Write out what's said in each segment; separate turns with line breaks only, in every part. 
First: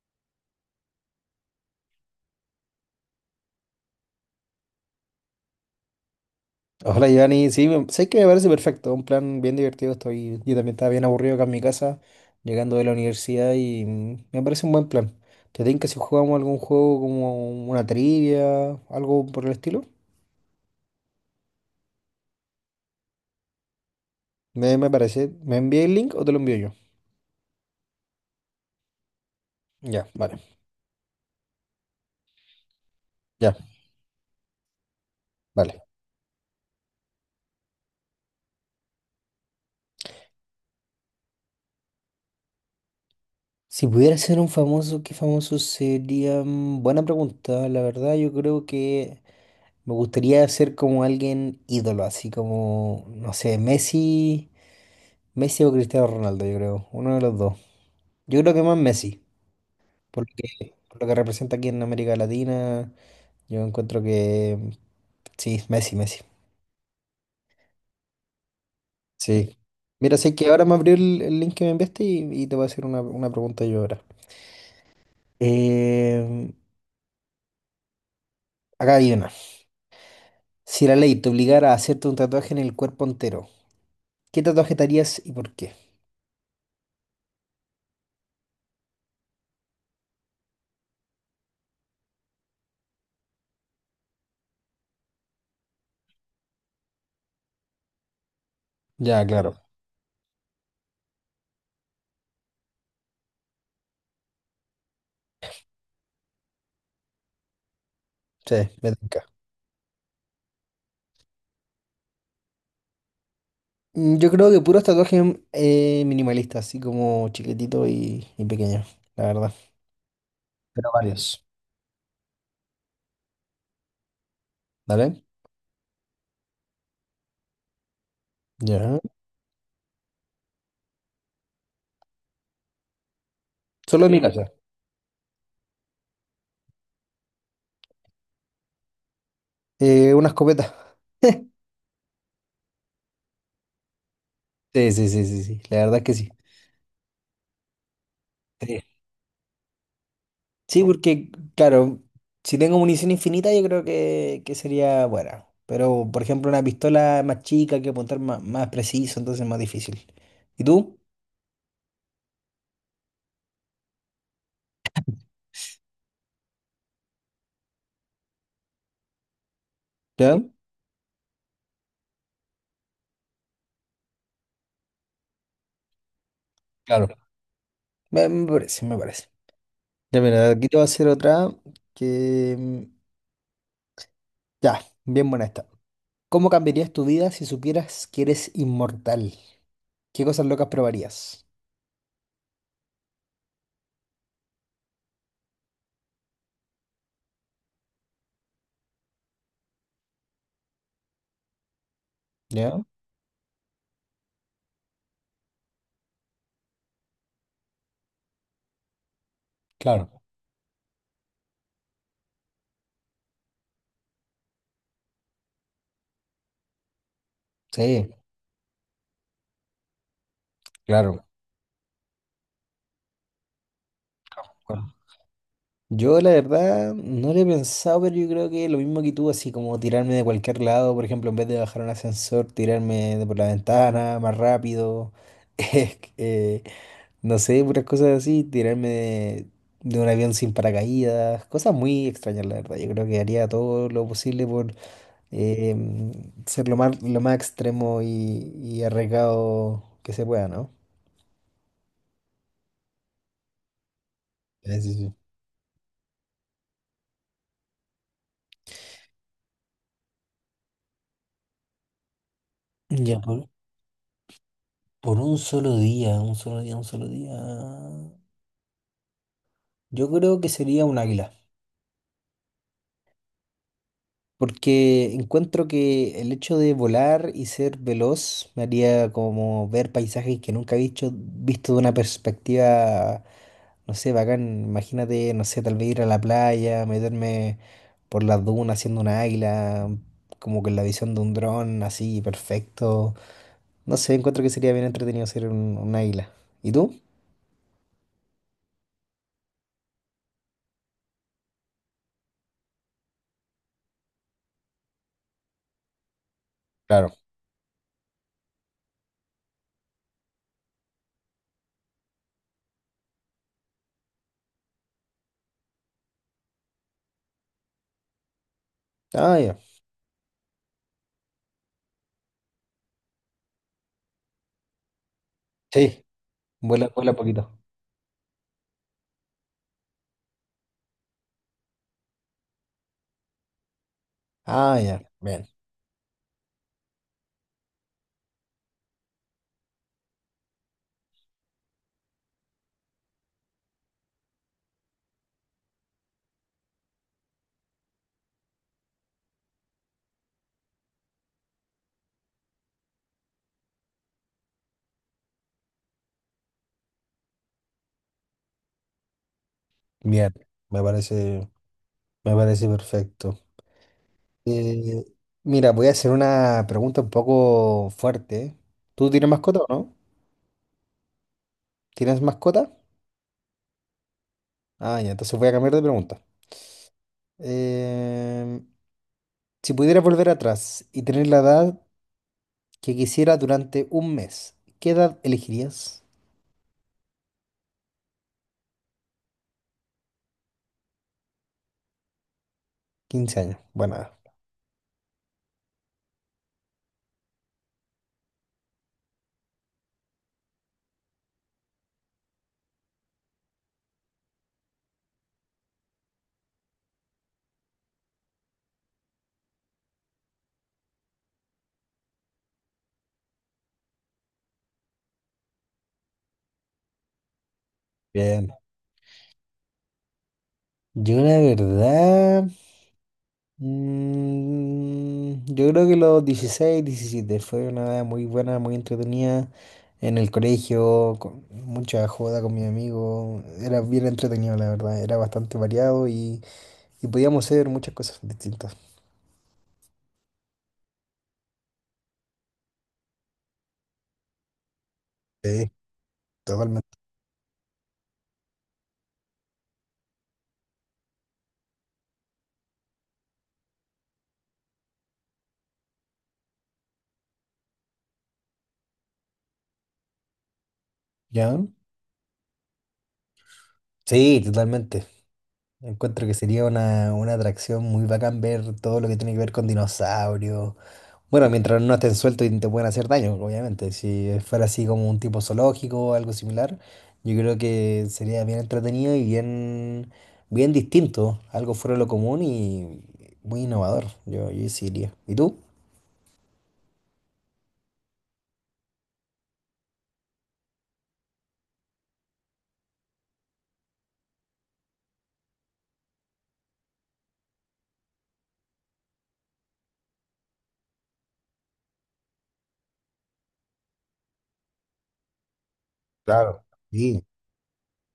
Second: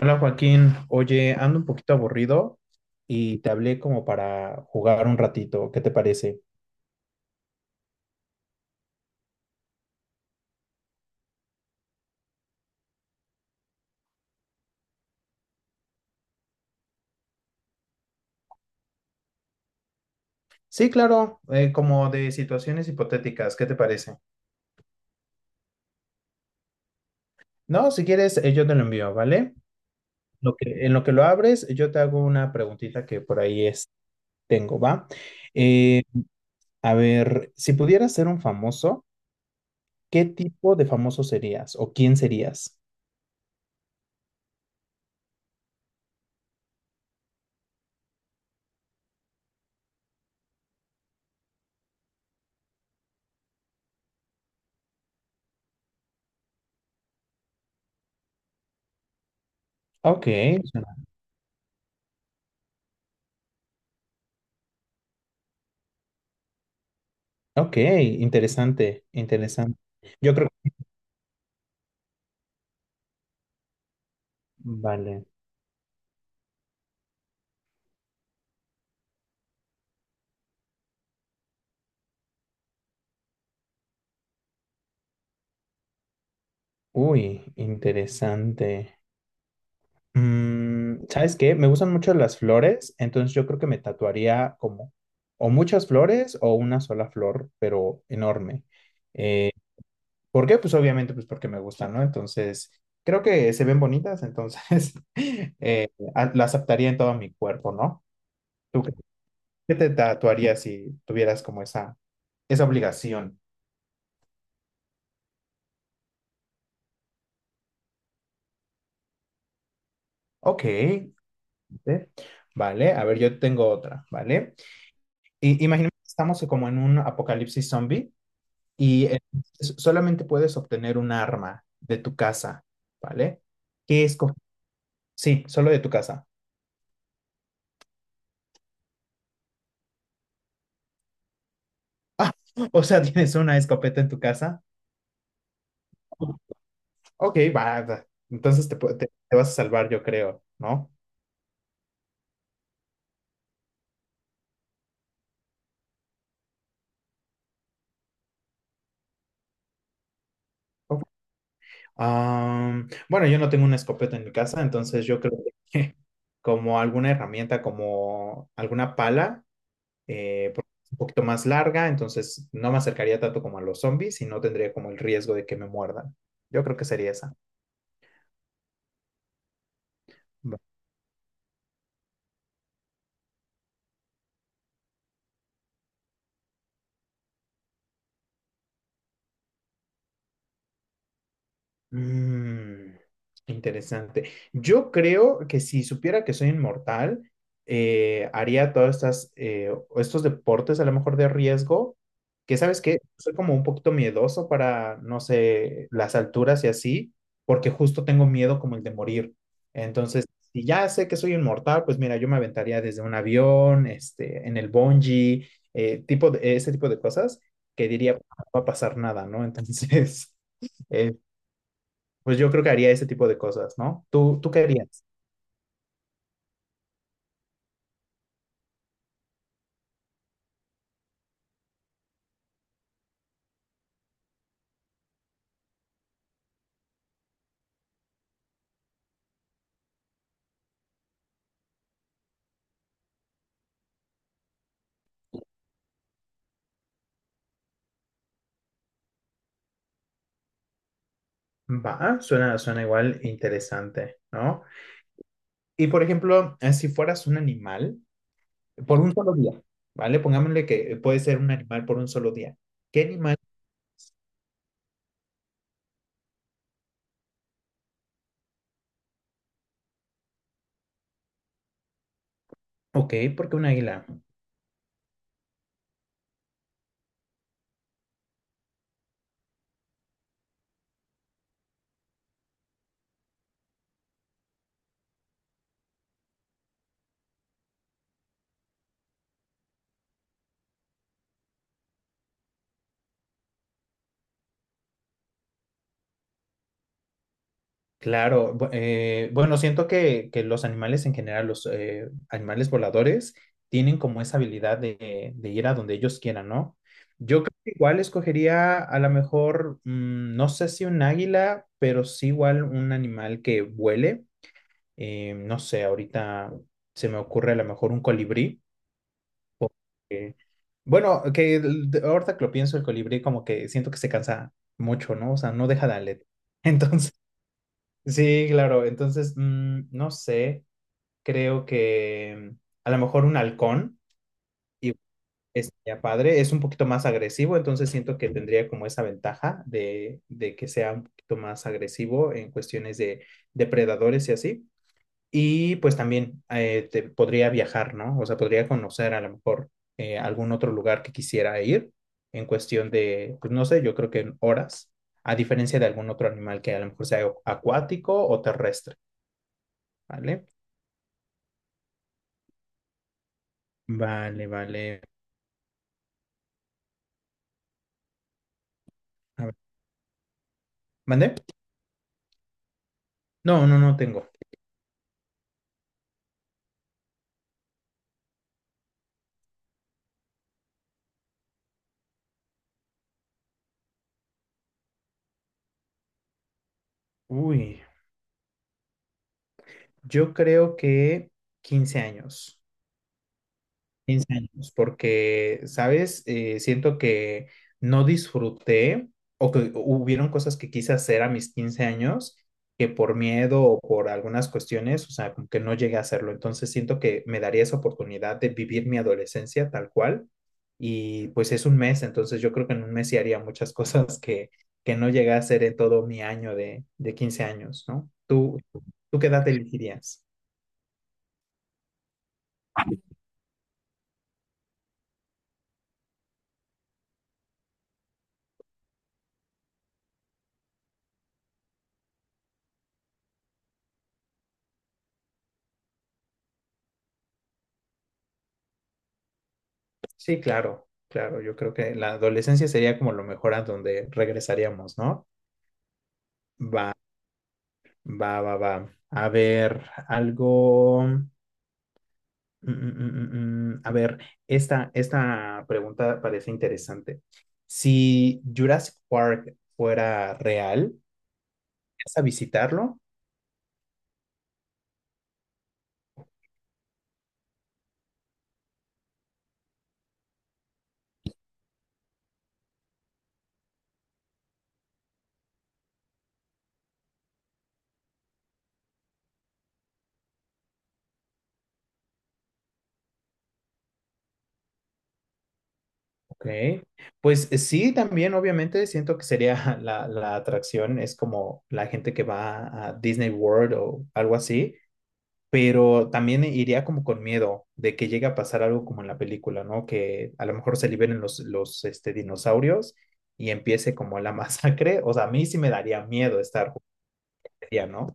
Hola Joaquín, oye, ando un poquito aburrido y te hablé como para jugar un ratito, ¿qué te parece?
Hola, Giovanni. Sí, sé que me parece perfecto. Un plan bien divertido. Yo también estaba bien aburrido acá en mi casa, llegando de la universidad y me parece un buen plan. ¿Te tinca si jugamos algún juego como una trivia, algo por el estilo?
Sí, claro, como de situaciones hipotéticas, ¿qué te parece?
Me parece. ¿Me envía el link o te lo envío yo?
No, si quieres, yo te lo envío, ¿vale?
Ya, vale.
En lo que lo abres, yo te hago una preguntita que por
Ya,
ahí es, tengo, ¿va?
vale.
Eh, a ver, si pudieras ser un famoso, ¿qué tipo de famoso serías o quién serías?
Si pudiera ser un famoso, ¿qué famoso sería? Buena pregunta. La verdad, yo creo que me gustaría ser como alguien ídolo, así como, no sé, Messi. Messi o Cristiano Ronaldo, yo creo. Uno de los dos. Yo creo que más Messi,
Ok, suena-
por lo que representa aquí en América Latina. Yo encuentro que sí, Messi.
ok, interesante,
Sí.
interesante.
Mira, sé
Yo
que
creo,
ahora me abrió el link que me enviaste y te voy a hacer una pregunta yo ahora.
vale.
Em, Acá hay una. Si la ley te obligara a hacerte un tatuaje en el cuerpo entero, ¿qué tatuaje te harías y por qué?
Uy, interesante. Mm, ¿sabes qué? Me gustan mucho las flores, entonces yo creo que me tatuaría como o muchas flores o una sola flor, pero enorme.
Ya,
Eh,
claro.
¿Por qué? Pues obviamente pues porque me gustan, ¿no? Entonces, creo que se ven bonitas, entonces eh, las aceptaría en todo mi cuerpo, ¿no?
Sí,
¿Tú
me
qué
tinca.
qué te tatuarías si tuvieras como esa obligación?
Yo creo que puros tatuajes minimalistas, así como chiquititos y pequeños, la verdad.
Ok,
Pero
¿eh?
varios,
Vale, a ver, yo tengo otra, ¿vale?
¿vale?
Imaginemos que estamos como en un apocalipsis zombie
Ya.
y solamente puedes obtener un arma de tu casa, ¿vale? ¿Qué
Solo en mi
esco-
casa.
Sí, solo de tu casa.
Una escopeta.
Ah, o sea, ¿tienes una escopeta en tu casa?
Sí, sí, sí, sí, sí, la verdad es que sí.
Ok, va, va. Entonces te,
Sí,
pu- te- te vas a salvar, yo creo,
sí,
¿no?
porque, claro, si tengo munición infinita, yo creo que sería buena. Pero, por ejemplo, una pistola más chica, hay que apuntar más, más preciso, entonces es más difícil. ¿Y tú?
Bueno, yo no tengo una escopeta en mi casa, entonces yo creo que como alguna herramienta, como alguna pala,
¿Ya?
porque es un poquito más larga, entonces no me acercaría tanto como a los zombies y no tendría como el riesgo de que me muerdan. Yo creo que
Claro.
sería esa.
Me parece, me parece. Ya, mira, aquí te voy a hacer otra que... Ya, bien buena esta. ¿Cómo cambiarías tu vida si supieras que eres inmortal? ¿Qué cosas locas probarías?
Mm, interesante. Yo creo que si supiera que soy inmortal, haría todas estas, estos deportes a lo mejor de riesgo, que sabes
¿Ya?
que soy como un poquito miedoso para, no sé, las alturas y así, porque justo tengo miedo como el de morir.
Claro.
Entonces, si ya sé que soy inmortal, pues mira, yo me aventaría desde un avión, este, en el bungee, ese tipo de cosas que
Sí,
diría, no va a pasar nada, ¿no? Entonces... eh,
claro.
pues yo creo que haría ese tipo de cosas, ¿no? ¿Tú qué
Bueno,
harías?
yo la verdad no lo he pensado, pero yo creo que lo mismo que tú, así como tirarme de cualquier lado, por ejemplo, en vez de bajar un ascensor, tirarme de por la ventana más rápido, eh, eh, no sé, puras cosas así, de un avión sin paracaídas, cosas muy extrañas, la verdad. Yo creo que haría todo lo posible por eh, ser lo más extremo y arriesgado que se pueda, ¿no?
Va, suena, suena igual interesante, ¿no?
Sí, sí, sí.
Y por ejemplo, si fueras un animal por un solo día, ¿vale? Pongámosle que puede ser un animal por un solo día. ¿Qué
Ya,
animal?
por un solo día, un solo día. Yo creo que sería un águila.
Ok, porque un águila.
Porque encuentro que el hecho de volar y ser veloz me haría como ver paisajes que nunca he visto de una perspectiva, no sé, bacán. Imagínate, no sé, tal vez ir a la playa, meterme por las dunas haciendo una águila, como con la visión de un dron, así, perfecto. No sé, encuentro que sería bien entretenido ser un águila. ¿Y tú?
Claro, bueno, siento que los animales en general, los animales voladores, tienen como esa habilidad de ir a donde ellos quieran, ¿no?
Claro.
Yo creo que igual escogería a lo mejor, mm, no sé si un águila, pero sí igual un animal que vuele. No sé, ahorita se me ocurre a lo mejor un colibrí.
Ah, ya.
Porque- bueno, ahorita que lo pienso, el colibrí como que siento que se cansa mucho, ¿no? O sea, no deja de
Sí, vuela, vuela
Entonces...
poquito.
Sí, claro. Entonces, mm, no sé, creo que mm, a lo mejor un halcón
Ah,
y
ya. Bien.
estaría padre. Es un poquito más agresivo, entonces siento que tendría como esa ventaja de que sea un poquito más agresivo en cuestiones de depredadores y así. Y pues también podría viajar, ¿no? O sea, podría conocer a lo mejor algún otro lugar que quisiera ir en cuestión de, pues no sé, yo creo que en horas, a diferencia de algún otro animal que a lo mejor sea acuático o terrestre.
Bien,
Vale,
me parece, me parece perfecto.
vale, vale.
Eh, mira, voy a hacer una pregunta un poco fuerte. ¿Tú tienes
A ver,
mascota o no?
¿mandé?
¿Tienes mascota?
No, no, no tengo.
Ah, ya, entonces voy a cambiar de pregunta. Em, si pudieras volver atrás y tener la edad que quisieras durante un mes, ¿qué edad elegirías?
Uy, yo creo que 15 años.
15 años. Bueno,
Quince años, porque, ¿sabes? Siento que no disfruté o que hubieron cosas que quise hacer a mis 15 años que por miedo o por algunas cuestiones, o sea, como que no llegué a hacerlo. Entonces siento que me daría esa oportunidad de vivir mi adolescencia tal cual y pues es un mes, entonces yo creo que en un mes sí haría muchas cosas que no llegué a hacer en todo mi año de 15 años, ¿no?
bien.
¿Tú qué edad elegirías?
Yo la verdad... yo creo que los 16 17 fue una edad muy buena, muy entretenida. En el colegio, con mucha joda con mis amigos. Era bien entretenido, la verdad. Era bastante variado y podíamos hacer muchas cosas distintas.
Sí, claro, claro. Yo creo que la adolescencia sería como lo mejor a donde regresaríamos, ¿no?
Sí,
Va,
totalmente.
va, va, va. A ver, algo. A ver, esta pregunta parece interesante. Si Jurassic Park fuera real,
¿Ya?
¿vas a visitarlo?
Sí, totalmente. Encuentro que sería una atracción muy bacán ver todo lo que tiene que ver con dinosaurios. Bueno, mientras no estén sueltos y no te pueden hacer daño, obviamente. Si fuera así como un tipo zoológico o algo similar, yo creo que sería bien entretenido y bien distinto. Algo fuera de lo común y muy innovador. Yo sí iría. ¿Y tú?
Ok. Pues sí, también obviamente siento que sería la atracción, es como la gente que va a Disney World o algo así, pero también iría como con miedo de que llegue a pasar algo como en la película, ¿no? Que a lo mejor se liberen los este, dinosaurios y empiece como la masacre. O sea, a mí sí me daría miedo
Claro.
estar
Sí,
jugaría, ¿no?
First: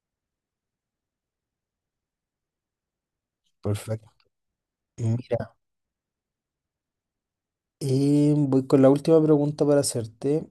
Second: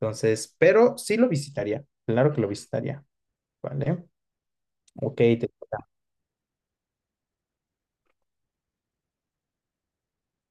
Entonces, pero sí lo visitaría, claro que lo visitaría, ¿vale?
perfecto.
Ok, te-
Mira, voy con la última pregunta para hacerte,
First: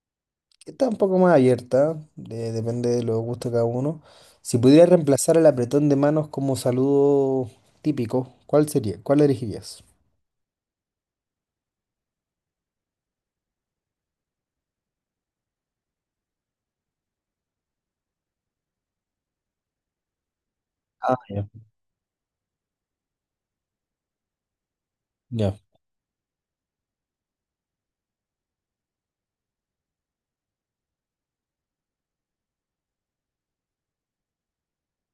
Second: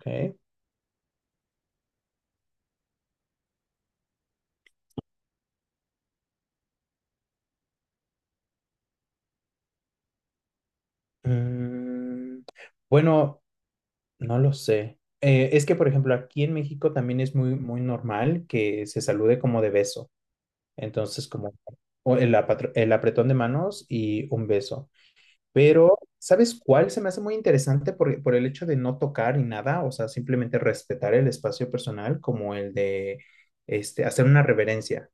ok.
que está un poco más abierta, depende de los gustos de cada uno. Si pudieras reemplazar el apretón de manos como saludo típico, ¿cuál sería? ¿Cuál elegirías?
Mm, bueno, no lo sé. Es que, por ejemplo, aquí en México también es muy, muy normal que se salude como de beso.
Ah,
Entonces,
ya,
como o el apretón de manos y un beso.
ya.
Pero, ¿sabes cuál se me hace muy interesante por el hecho de no tocar ni nada? O sea, simplemente respetar el espacio personal, como el de este, hacer una reverencia,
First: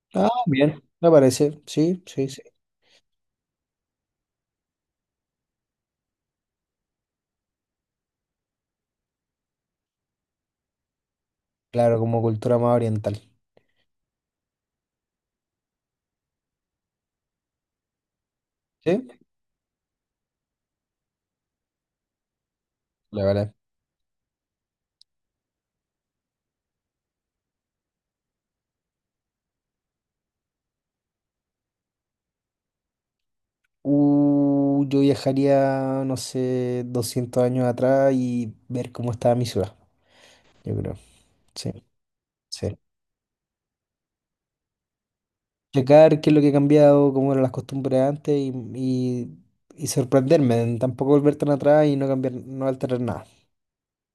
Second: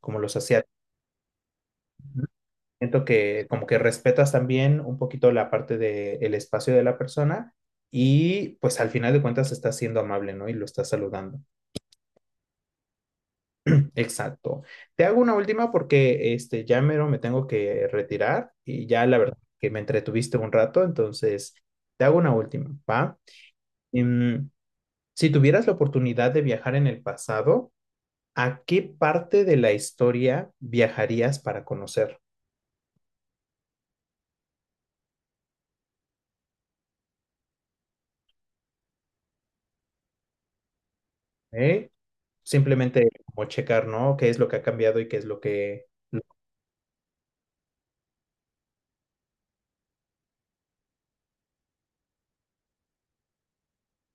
como
Ah,
los asiáticos.
bien, me parece. Sí,
¿No?
sí, sí.
Siento que como que respetas también un poquito la parte del espacio de la persona y pues al final de cuentas estás siendo amable, ¿no? Y lo estás saludando.
Claro, como cultura más oriental.
Exacto. Te hago una última porque este, ya mero me tengo que retirar y
Sí,
ya la verdad que me entretuviste un rato, entonces te hago una última, ¿va?
vale, vale.
Em, si tuvieras la oportunidad de viajar en el pasado, ¿a qué parte de la historia viajarías para conocer?
Yo viajaría, no sé, 200 años atrás y ver cómo estaba mi ciudad, yo creo. Sí,
¿Eh?
sí.
Simplemente como checar, ¿no? ¿Qué es lo que ha cambiado y qué es lo que,
Checar qué es lo que ha cambiado, cómo eran las costumbres antes y, y sorprenderme. Tampoco volver tan atrás y no cambiar, no alterar nada.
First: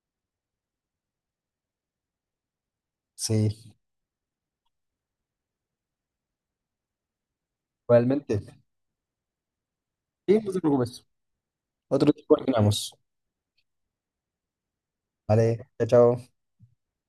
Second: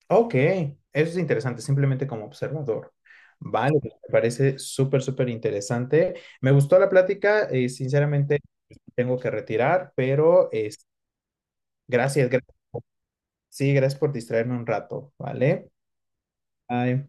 Ok, eso es interesante, simplemente como observador.
Sí,
Vale, pues, me parece súper, súper interesante. Me gustó la plática, sinceramente
realmente.
tengo que retirar,
Sí,
pero
no te
es
preocupes. Otro día
gracias, gracias.
coordinamos.
Sí, gracias por distraerme un rato,
Vale,
¿vale?
chao, chao.
Bye.